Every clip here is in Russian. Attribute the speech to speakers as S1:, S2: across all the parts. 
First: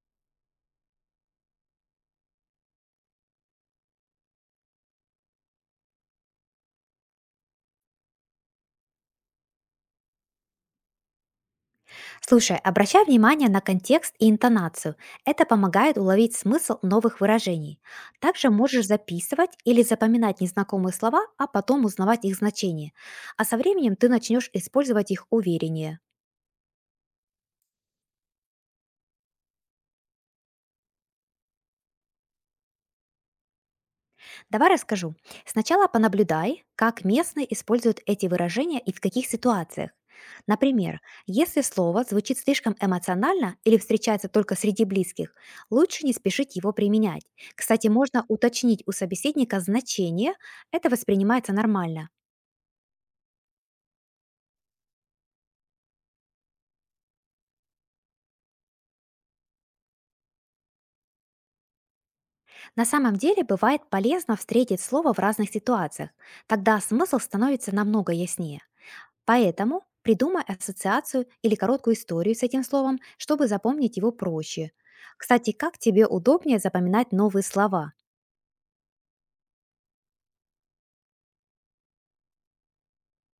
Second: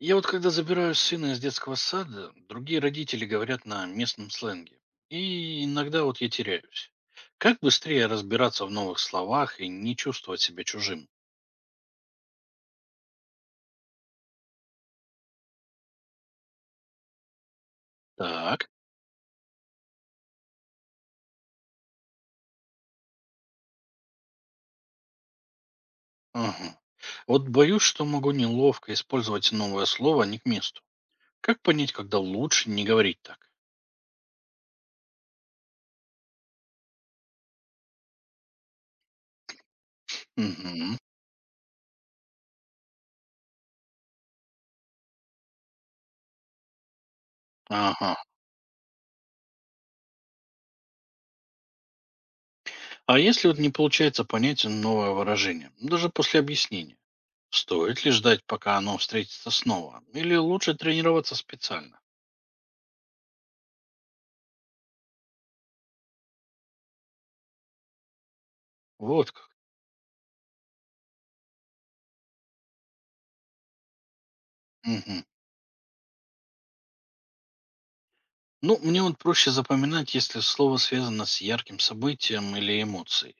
S1: Я вот когда забираю сына из детского сада, другие родители говорят на местном сленге. И иногда вот я теряюсь. Как быстрее разбираться в новых словах и не чувствовать себя чужим?
S2: Слушай, обращай внимание на контекст и интонацию. Это помогает уловить смысл новых выражений. Также
S1: Так.
S2: можешь записывать или запоминать незнакомые слова, а потом узнавать их значение. А со временем ты начнешь использовать их увереннее.
S1: Ага. Вот боюсь, что могу неловко использовать новое слово не к месту. Как понять, когда лучше не говорить так?
S2: Давай расскажу. Сначала понаблюдай, как местные используют эти выражения и в каких ситуациях.
S1: Мгм.
S2: Например, если слово звучит слишком эмоционально или встречается только среди близких, лучше не спешить его применять. Кстати,
S1: Ага.
S2: можно уточнить у собеседника значение, это воспринимается нормально.
S1: А если вот не получается понять новое выражение, даже после объяснения? Стоит ли ждать, пока оно встретится снова? Или лучше тренироваться специально?
S2: На самом деле бывает полезно встретить слово в разных ситуациях, тогда смысл становится намного яснее.
S1: Вот как.
S2: Поэтому придумай ассоциацию или короткую историю с этим словом, чтобы запомнить его проще.
S1: Мгм.
S2: Кстати, как тебе удобнее запоминать новые слова?
S1: Ну, мне вот проще запоминать, если слово связано с ярким событием или эмоцией.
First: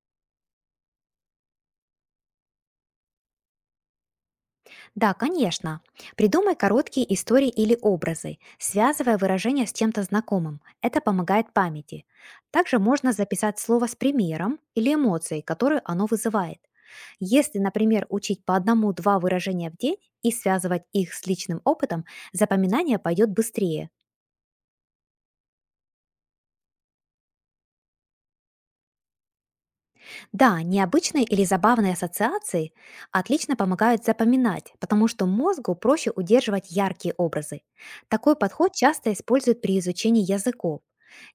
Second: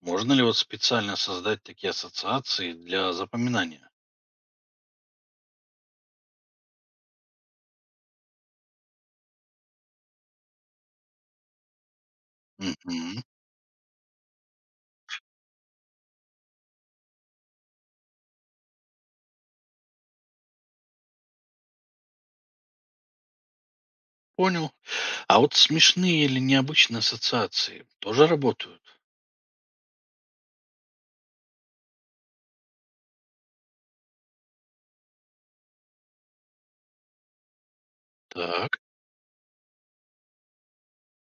S1: Можно ли вот специально создать такие ассоциации для запоминания?
S2: Да, конечно. Придумай короткие истории или образы, связывая выражение с чем-то знакомым. Это помогает памяти. Также можно
S1: Мгм.
S2: записать слово с примером или эмоцией, которую оно вызывает. Если, например, учить по одному-два выражения в день и связывать их с личным опытом, запоминание пойдет быстрее.
S1: Понял. А вот смешные или необычные ассоциации тоже работают?
S2: Да, необычные или забавные ассоциации отлично помогают запоминать, потому что мозгу проще удерживать яркие образы. Такой подход
S1: Так.
S2: часто используют при изучении языков.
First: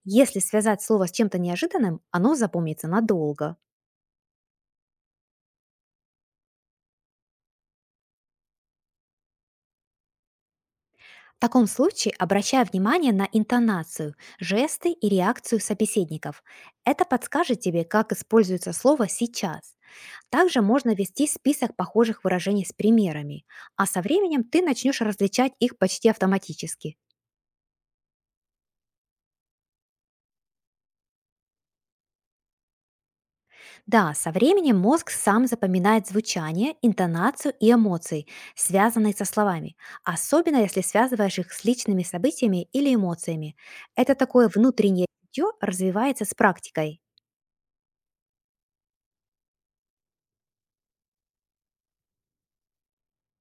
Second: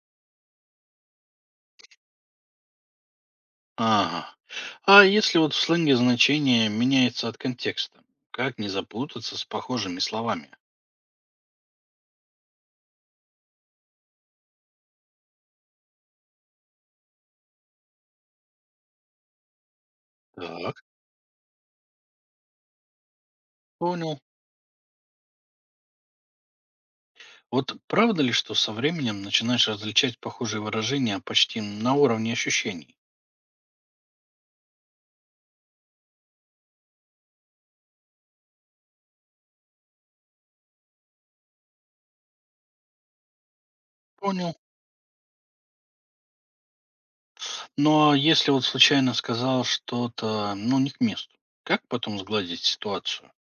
S2: Если связать слово с чем-то неожиданным, оно запомнится надолго.
S1: Ага. А если вот в сленге значение меняется от контекста? Как не запутаться с похожими словами?
S2: В таком случае обращая внимание на интонацию, жесты и реакцию собеседников. Это подскажет тебе, как используется слово сейчас. Также
S1: Так.
S2: можно вести список похожих выражений с примерами, а со
S1: Понял.
S2: временем ты начнешь различать их почти автоматически.
S1: Вот правда ли, что со временем начинаешь различать похожие выражения почти на уровне ощущений?
S2: Да, со временем мозг сам запоминает звучание, интонацию и эмоции, связанные со словами, особенно если связываешь их с личными событиями или эмоциями. Это такое
S1: Понял.
S2: внутреннее чутье развивается с практикой.
S1: Но если вот случайно сказал что-то, ну, не к месту, как потом сгладить ситуацию?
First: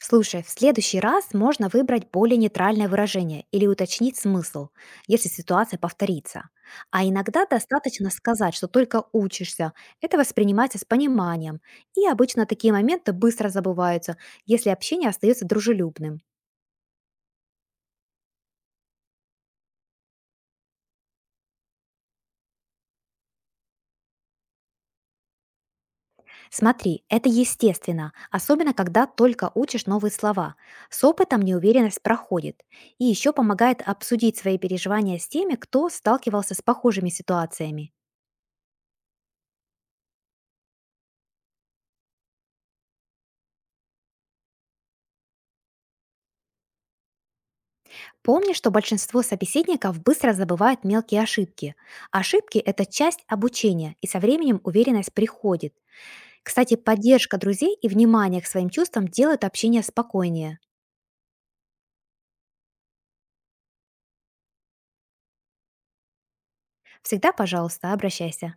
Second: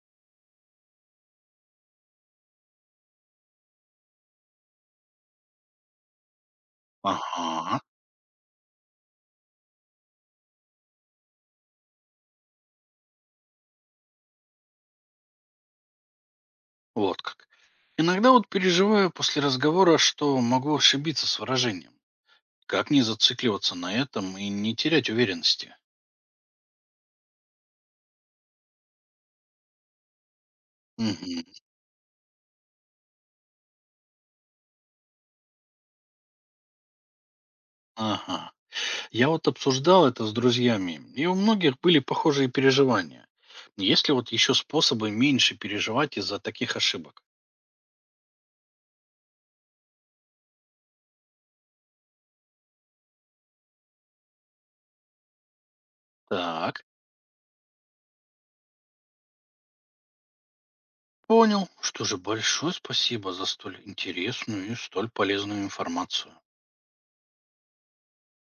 S2: Слушай, в следующий раз можно выбрать более нейтральное выражение или уточнить смысл, если ситуация повторится. А иногда
S1: Ага,
S2: достаточно сказать, что только учишься. Это воспринимается с пониманием. И обычно такие моменты быстро забываются, если общение остается дружелюбным.
S1: вот как. Иногда вот переживаю после разговора, что могу ошибиться с выражением. Как не зацикливаться на этом и не терять уверенности?
S2: Смотри, это естественно, особенно когда только учишь новые слова. С опытом
S1: Мгм.
S2: неуверенность проходит. И еще помогает обсудить свои переживания с теми, кто сталкивался с похожими ситуациями.
S1: Ага. Я вот обсуждал это с друзьями, и у многих были похожие переживания. Есть ли вот еще способы меньше переживать из-за таких ошибок?
S2: Помни, что большинство собеседников быстро забывают мелкие ошибки. Ошибки – это часть обучения, и со временем уверенность приходит. Кстати,
S1: Так,
S2: поддержка друзей и внимание к своим чувствам делают общение спокойнее.
S1: понял. Что же, большое спасибо за столь интересную и столь полезную информацию.
S2: Всегда, пожалуйста, обращайся.